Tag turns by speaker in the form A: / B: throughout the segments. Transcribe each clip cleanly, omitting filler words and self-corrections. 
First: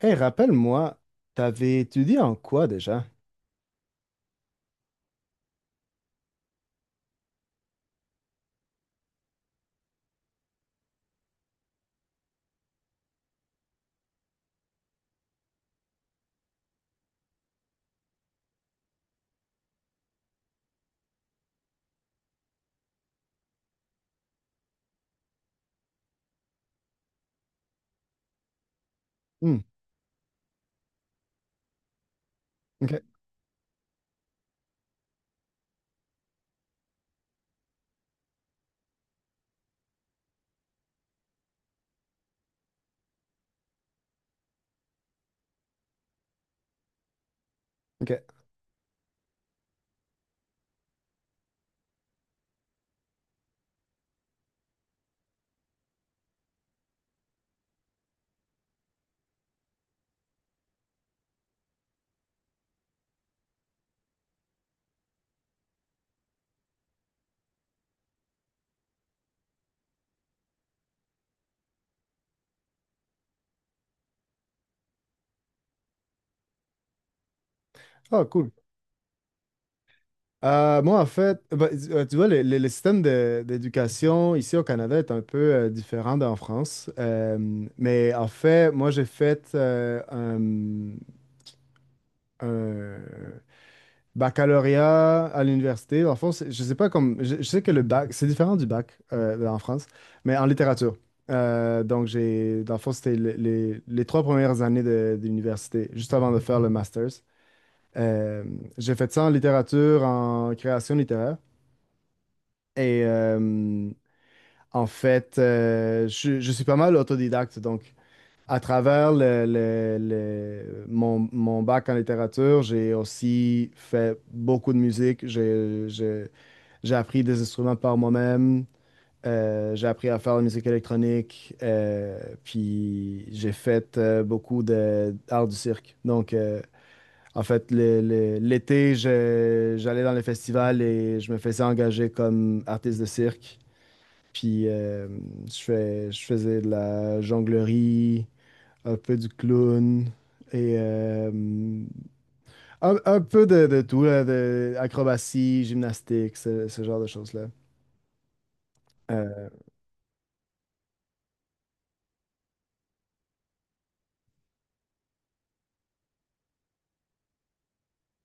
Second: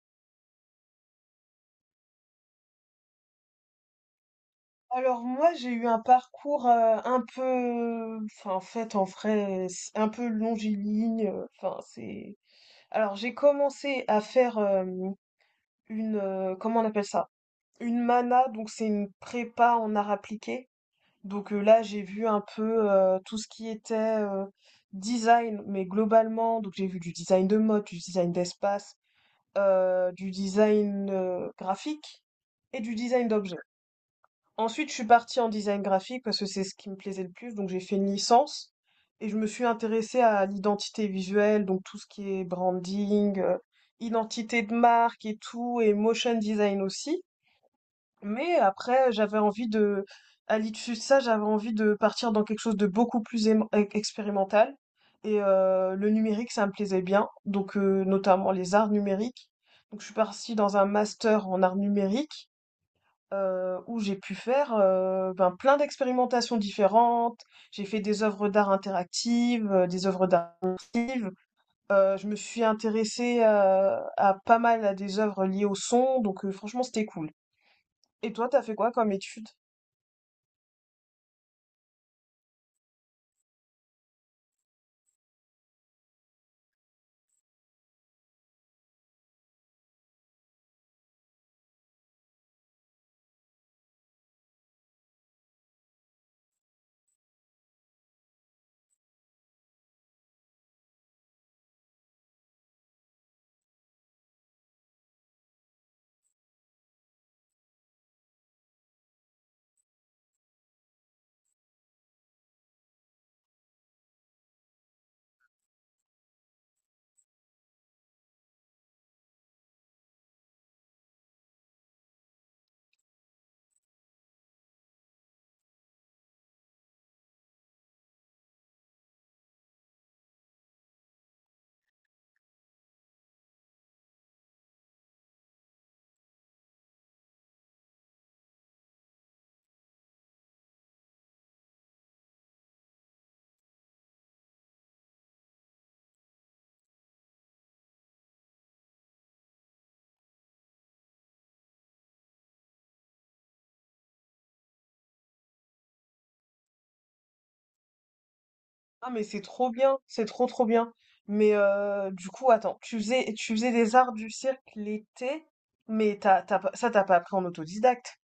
A: Hey, rappelle-moi, t'avais étudié en quoi déjà?
B: Alors moi, j'ai eu un parcours, un peu enfin, en fait, en vrai, c'est un peu longiligne, enfin, c'est alors j'ai commencé à faire, une, comment on appelle ça? Une MANA, donc c'est une prépa en arts appliqués. Donc, là, j'ai vu un peu, tout ce qui était, design, mais globalement, donc j'ai vu du design de mode, du design d'espace,
A: Hmm,
B: du design, graphique et du
A: ok,
B: design d'objets. Ensuite, je suis partie en design graphique parce que c'est ce qui me plaisait le plus, donc j'ai fait une licence et je me suis intéressée à l'identité visuelle, donc tout ce qui est branding, identité de marque et tout, et motion design aussi.
A: ok.
B: Mais après, j'avais envie de, à l'issue de ça, j'avais envie de partir dans quelque chose de beaucoup plus expérimental. Le numérique, ça me plaisait bien, donc notamment les arts numériques. Donc je suis partie dans un master en arts numériques où j'ai pu faire ben, plein d'expérimentations différentes. J'ai fait des œuvres d'art interactives, des œuvres d'art immersives. Je me suis intéressée à pas mal à des œuvres liées au son, donc franchement c'était cool.
A: Oh,
B: Et toi,
A: cool.
B: t'as fait quoi comme étude?
A: Moi, en fait, bah, tu vois, le d'éducation ici au Canada est un peu différent d'en France. Mais en fait, moi, j'ai fait un- baccalauréat à l'université. En le fond, je sais pas comme. Je sais que le bac, c'est différent du bac en France, mais en littérature. Donc, j'ai, dans le fond, c'était les trois premières années d'université, juste avant de faire le master's. Euh, j'ai fait ça en littérature, en création littéraire. Et en fait, je suis pas mal autodidacte. Donc, à travers mon bac en littérature, j'ai aussi fait beaucoup de musique. J'ai appris des instruments par moi-même. J'ai appris à faire de la musique électronique. Puis j'ai fait beaucoup de d'art du cirque. Donc, en fait, l'été, j'allais dans les festivals et je me faisais engager comme artiste de cirque. Puis je faisais de la jonglerie, un peu du clown et un peu de tout, là, de acrobatie, gymnastique, ce genre de choses-là.
B: Ah mais c'est
A: Euh,
B: trop bien, c'est trop trop bien. Mais du coup, attends, tu faisais des arts du cirque l'été, mais t'as, t'as pas- ça t'as pas appris en autodidacte.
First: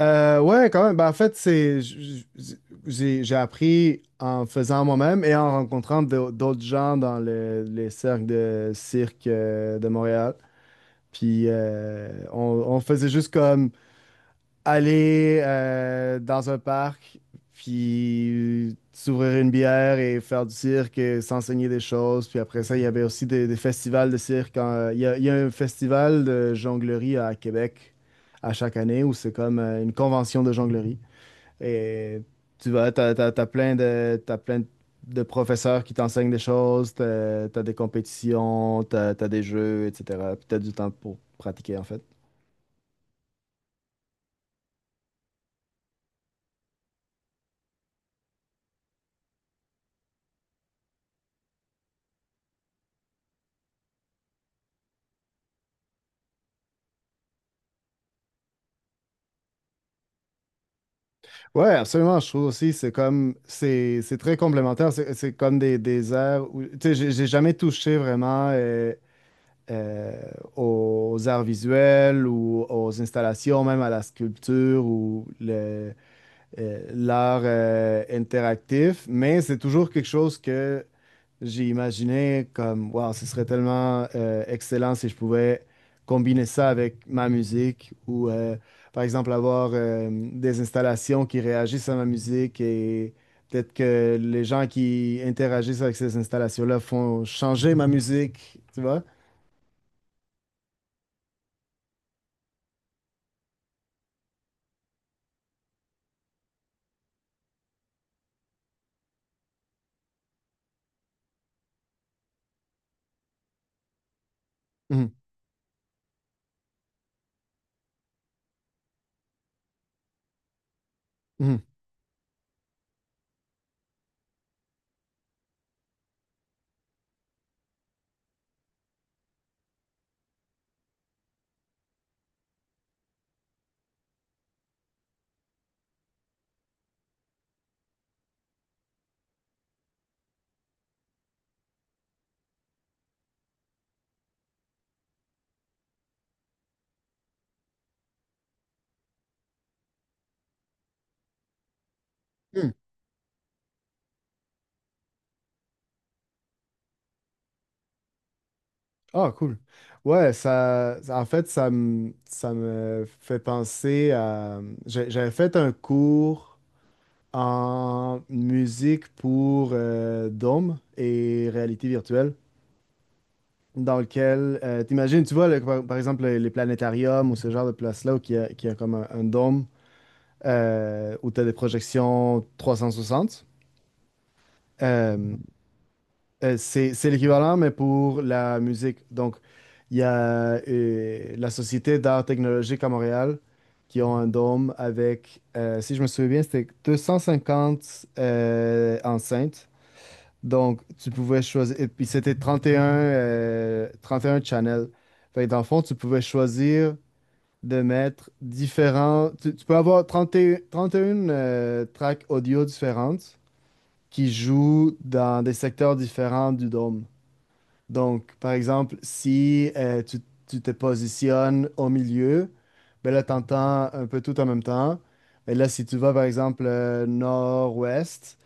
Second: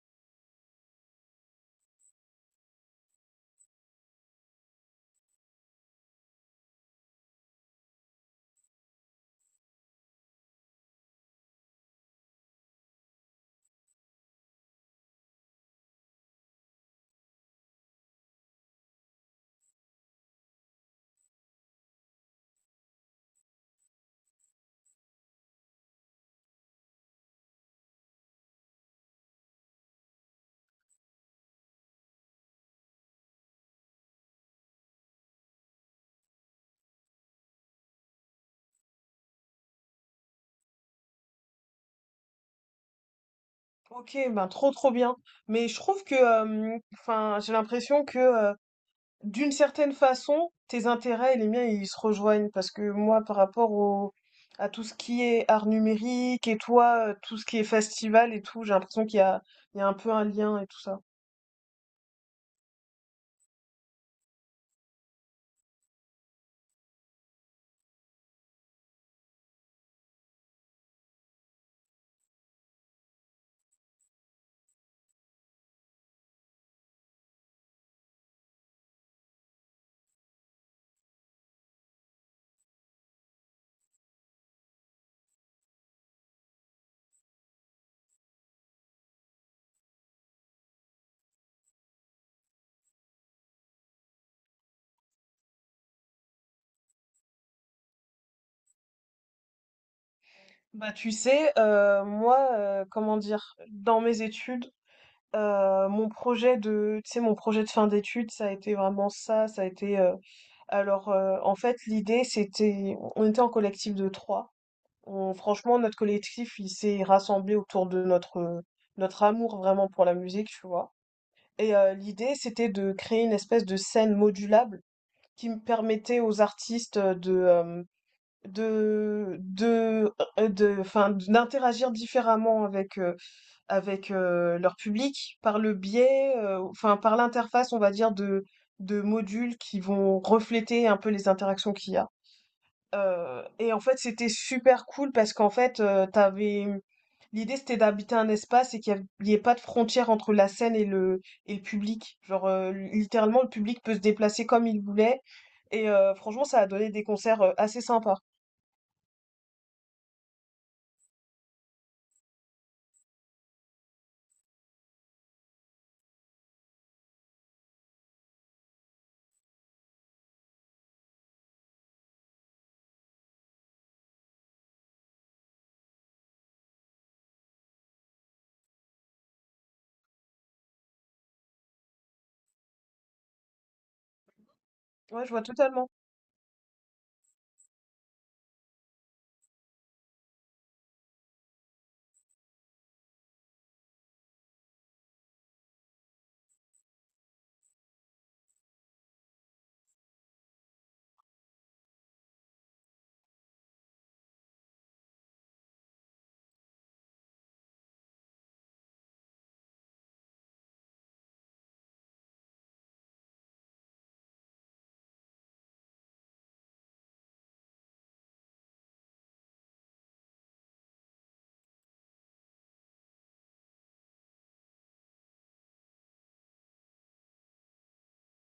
A: Ouais, quand même. Ben, en fait, j'ai appris en faisant moi-même et en rencontrant d'autres gens dans les cercles de cirque de Montréal. Puis on faisait juste comme aller dans un parc, puis s'ouvrir une bière et faire du cirque et s'enseigner des choses. Puis après ça, il y avait aussi des festivals de cirque. Il y a un festival de jonglerie à Québec à chaque année où c'est comme une convention de jonglerie. Et t'as plein de professeurs qui t'enseignent des choses, t'as des compétitions, t'as des jeux, etc. Puis t'as du temps pour pratiquer, en fait.
B: Ok, ben trop trop bien. Mais je trouve que, enfin, j'ai l'impression que d'une certaine façon, tes intérêts et les miens, ils se rejoignent parce que moi, par rapport au, à tout ce qui est art numérique et toi, tout ce qui est festival et tout, j'ai l'impression il y a un peu un lien et tout ça.
A: Ouais, absolument. Je trouve aussi, c'est comme, c'est très complémentaire. C'est comme des arts où, tu sais, j'ai jamais touché vraiment euh, aux arts visuels ou aux installations, même à la sculpture ou l'art interactif, mais c'est toujours quelque chose que j'ai imaginé comme, wow, ce serait tellement excellent si je pouvais combiner ça avec ma musique ou, par exemple, avoir des installations qui réagissent à ma musique et peut-être que les gens qui interagissent avec ces installations-là font changer ma musique, tu vois?
B: Bah, tu sais, moi, comment dire, dans mes études, mon projet de, tu sais, mon projet de fin d'études, ça a été vraiment ça, ça a été, en fait, l'idée, c'était, on était en collectif de trois.
A: Mhm,
B: On- franchement, notre collectif, il s'est rassemblé autour de notre, notre amour vraiment pour la musique, tu vois. Et l'idée, c'était de créer une espèce de scène modulable qui me permettait aux artistes de, de, enfin, d'interagir différemment avec, leur public par le biais, enfin, par l'interface, on va dire, de modules qui vont refléter un peu les interactions qu'il y a. Heu et en fait, c'était super cool parce qu'en fait, tu l'idée, c'était d'habiter un espace et qu'il y av ait pas de frontière entre la scène et le public. Genre,
A: mhm.
B: littéralement, le public peut se déplacer comme il voulait et franchement, ça a donné des concerts, assez sympas.
A: Ah, cool. Ouais, en fait, ça me fait penser à j'avais fait un cours en musique pour dôme et réalité virtuelle, dans lequel, t'imagines, tu vois, par exemple, les planétariums ou ce genre de place-là, où qu'il y a comme un dôme où tu as des projections 360.
B: Ouais, je
A: Euh,
B: vois totalement.
A: C'est l'équivalent, mais pour la musique. Donc, il y a la Société d'art technologique à Montréal qui ont un dôme avec, si je me souviens bien, c'était 250 enceintes. Donc, tu pouvais choisir, et puis c'était 31, 31 channels. Fait que dans le fond, tu pouvais choisir de mettre différents. Tu peux avoir 31 tracks audio différentes qui jouent dans des secteurs différents du dôme. Donc, par exemple, si tu te positionnes au milieu, ben là, tu entends un peu tout en même temps. Mais là, si tu vas, par exemple, nord-ouest,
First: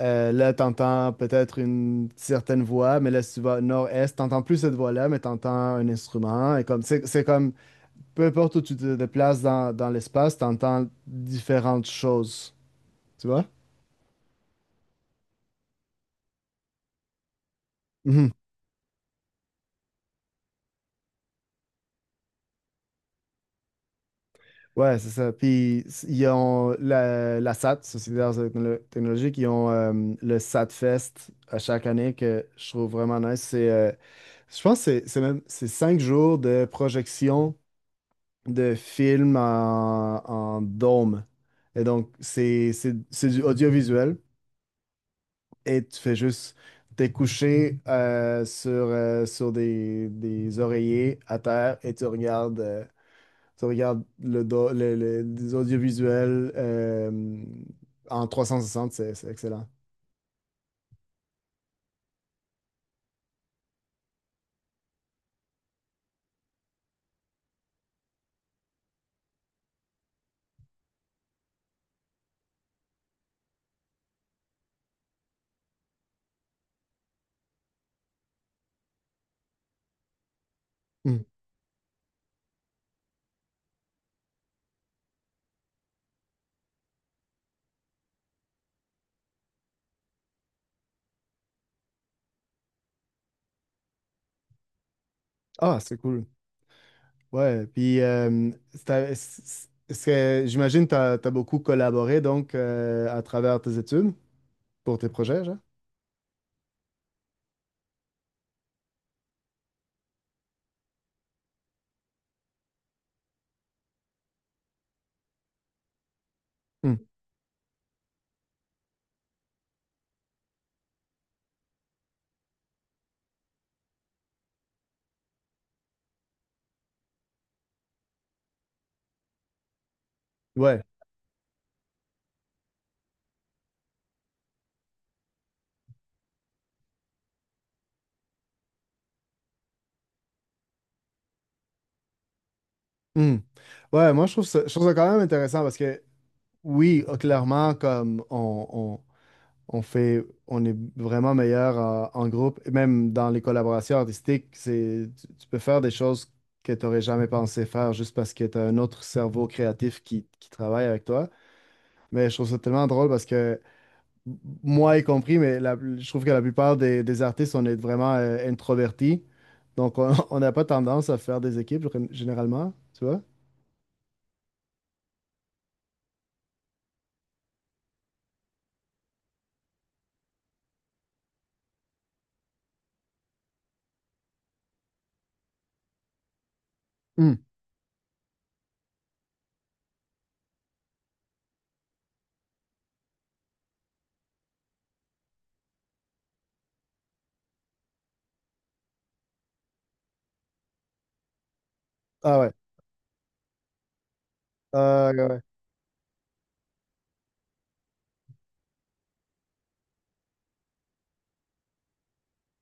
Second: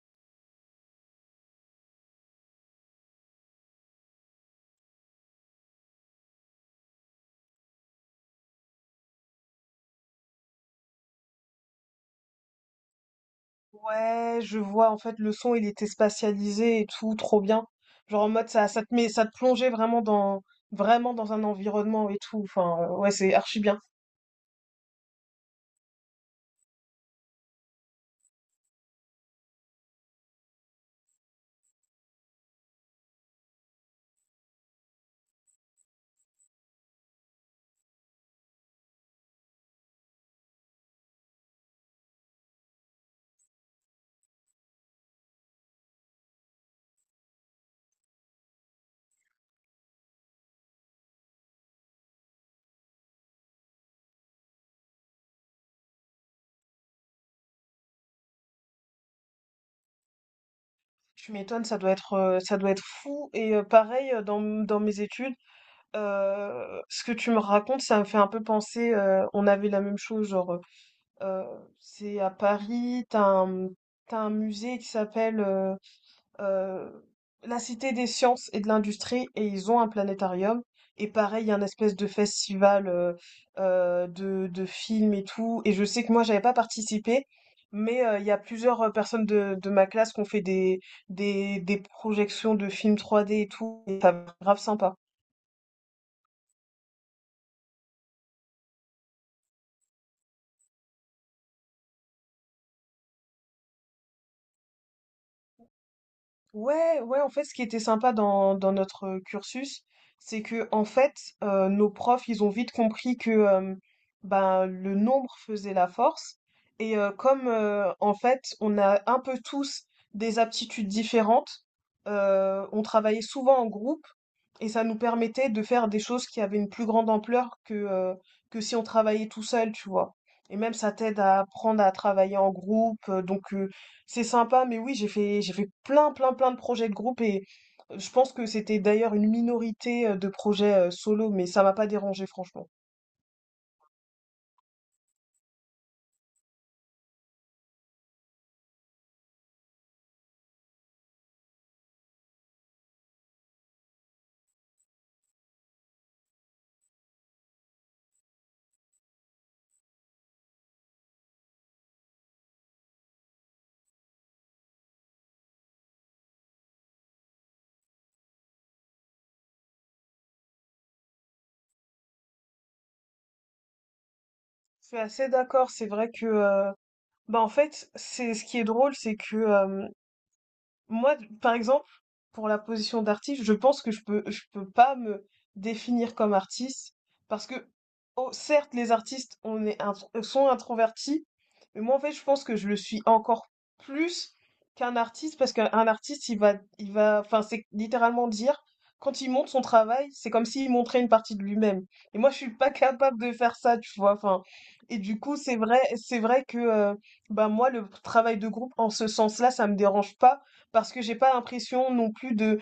A: là, tu entends peut-être une certaine voix, mais là, si tu vas nord-est, tu n'entends plus cette voix-là, mais tu entends un instrument. Et comme, c'est comme, peu importe où tu te déplaces dans l'espace, tu entends différentes choses. Tu vois?
B: Ouais, je vois, en fait, le son, il était spatialisé et tout, trop bien. Genre, en mode, ça te plongeait vraiment dans un environnement et tout. Enfin, ouais, c'est archi bien.
A: Ouais, c'est ça. Ils ont la SAT, Société d'Arts et Technologiques, ils ont le SAT Fest à chaque année que je trouve vraiment nice. C'est, je pense que c'est même c'est 5 jours de projection de films en dôme. Et donc, c'est du audiovisuel et tu fais juste t'es couché sur, sur des oreillers à terre et tu regardes. Tu regardes le, do- le- les audiovisuels en 360. C'est excellent.
B: Tu m'étonnes, ça doit être fou. Et pareil, dans mes études, ce que tu me racontes, ça me fait un peu penser, on avait la même chose, genre, euh, c'est à Paris, t'as un musée qui s'appelle euh, la Cité des Sciences et de l'Industrie et ils ont un planétarium. Et
A: Hmm.
B: pareil, il y a un espèce de festival de films et tout. Et je sais que moi, j'avais pas participé, mais il y a plusieurs personnes de ma classe qui ont fait des projections de films trois d et tout. Et ça grave sympa.
A: Ah, c'est cool. Ouais, puis j'imagine que tu as, beaucoup collaboré donc à travers tes études. Pour tes projets, genre?
B: Ouais, ouais, en fait, ce qui était sympa dans notre cursus, c'est que, en fait, nos profs, ils ont vite compris que ben, le nombre faisait la force. Et
A: Hmm.
B: en fait, on a un peu tous des aptitudes différentes, on travaillait souvent en groupe et ça nous permettait de faire des choses qui avaient une plus grande ampleur que si on travaillait tout seul, tu vois. Et même,
A: Ouais.
B: ça t'aide à apprendre à travailler en groupe. Donc, c'est sympa, mais oui, j'ai fait plein, plein, plein de projets de groupe et je pense que c'était d'ailleurs une minorité de projets solo, mais ça m'a pas dérangé, franchement.
A: Hmm. Ouais, moi, je trouve ça quand même intéressant parce que, oui, clairement, comme on est vraiment meilleur en groupe, et même dans les collaborations artistiques, tu peux faire des choses que tu n'aurais jamais pensé faire juste parce que tu as un autre cerveau créatif qui travaille avec toi. Mais je trouve ça tellement drôle parce que, moi y compris, mais je trouve que la plupart des artistes, on est vraiment introvertis. Donc, on on n'a pas tendance à faire des équipes généralement, tu vois?
B: Je suis assez d'accord, c'est vrai que, bah en fait, c'est ce qui est drôle, c'est que moi, par exemple, pour la position d'artiste, je pense que je peux pas me définir comme artiste
A: Hmm.
B: parce que, oh, certes, les artistes sont introvertis, mais moi, en fait, je pense que je le suis encore plus qu'un artiste parce qu'un un artiste, il va, enfin, c'est littéralement dire quand il montre son travail, c'est comme s'il montrait une partie de lui-même. Et moi, je
A: Ah ouais.
B: suis pas capable de faire ça, tu vois. Enfin, et du coup,
A: Ouais.
B: c'est vrai que, bah, moi, le travail de groupe, en ce sens-là, ça me dérange pas parce que j'ai pas l'impression non plus de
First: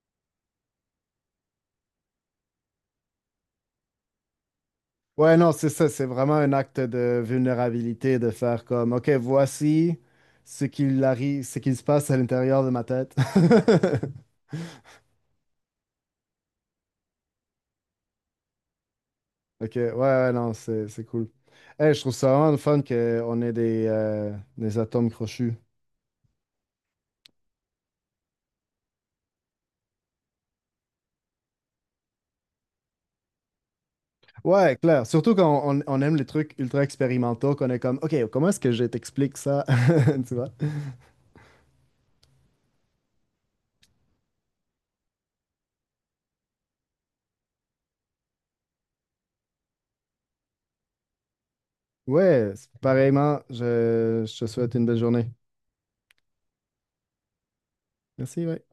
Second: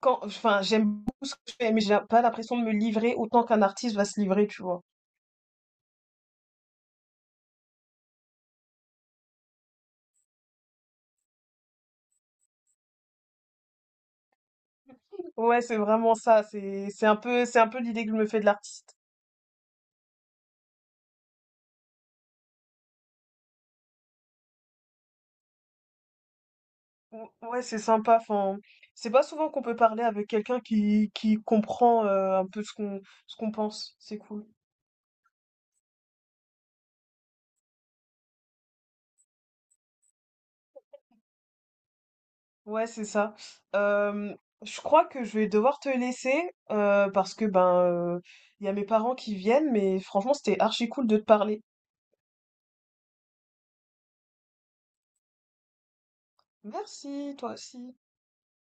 B: quand enfin, j'aime beaucoup ce que je fais, mais j'ai pas l'impression de me livrer autant qu'un artiste va se livrer, tu vois?
A: Ouais, non, c'est ça. C'est vraiment un acte de vulnérabilité de faire comme, OK, voici ce qu'il arrive, ce qu'il se passe à l'intérieur de ma tête.
B: Ouais, c'est vraiment ça, c'est un peu c'est un peu l'idée que je me fais de l'artiste.
A: OK, ouais, ouais, non, c'est cool. Hey, je trouve ça vraiment le fun qu'on ait des atomes crochus.
B: Ou- Ouais, c'est sympa, enfin, c'est pas souvent qu'on peut parler avec quelqu'un qui comprend un peu ce qu'on pense, c'est cool.
A: Ouais, clair. Surtout quand on aime les trucs ultra expérimentaux, qu'on est comme, OK, comment est-ce que je t'explique ça? Tu vois?
B: Ouais, c'est ça. Euh, je crois que je vais devoir te laisser parce que ben euh, il y a mes parents qui viennent, mais franchement, c'était archi cool de te parler.
A: Ouais, c'est pareillement, je te souhaite une belle journée.
B: Merci, toi aussi.
A: Merci, ouais.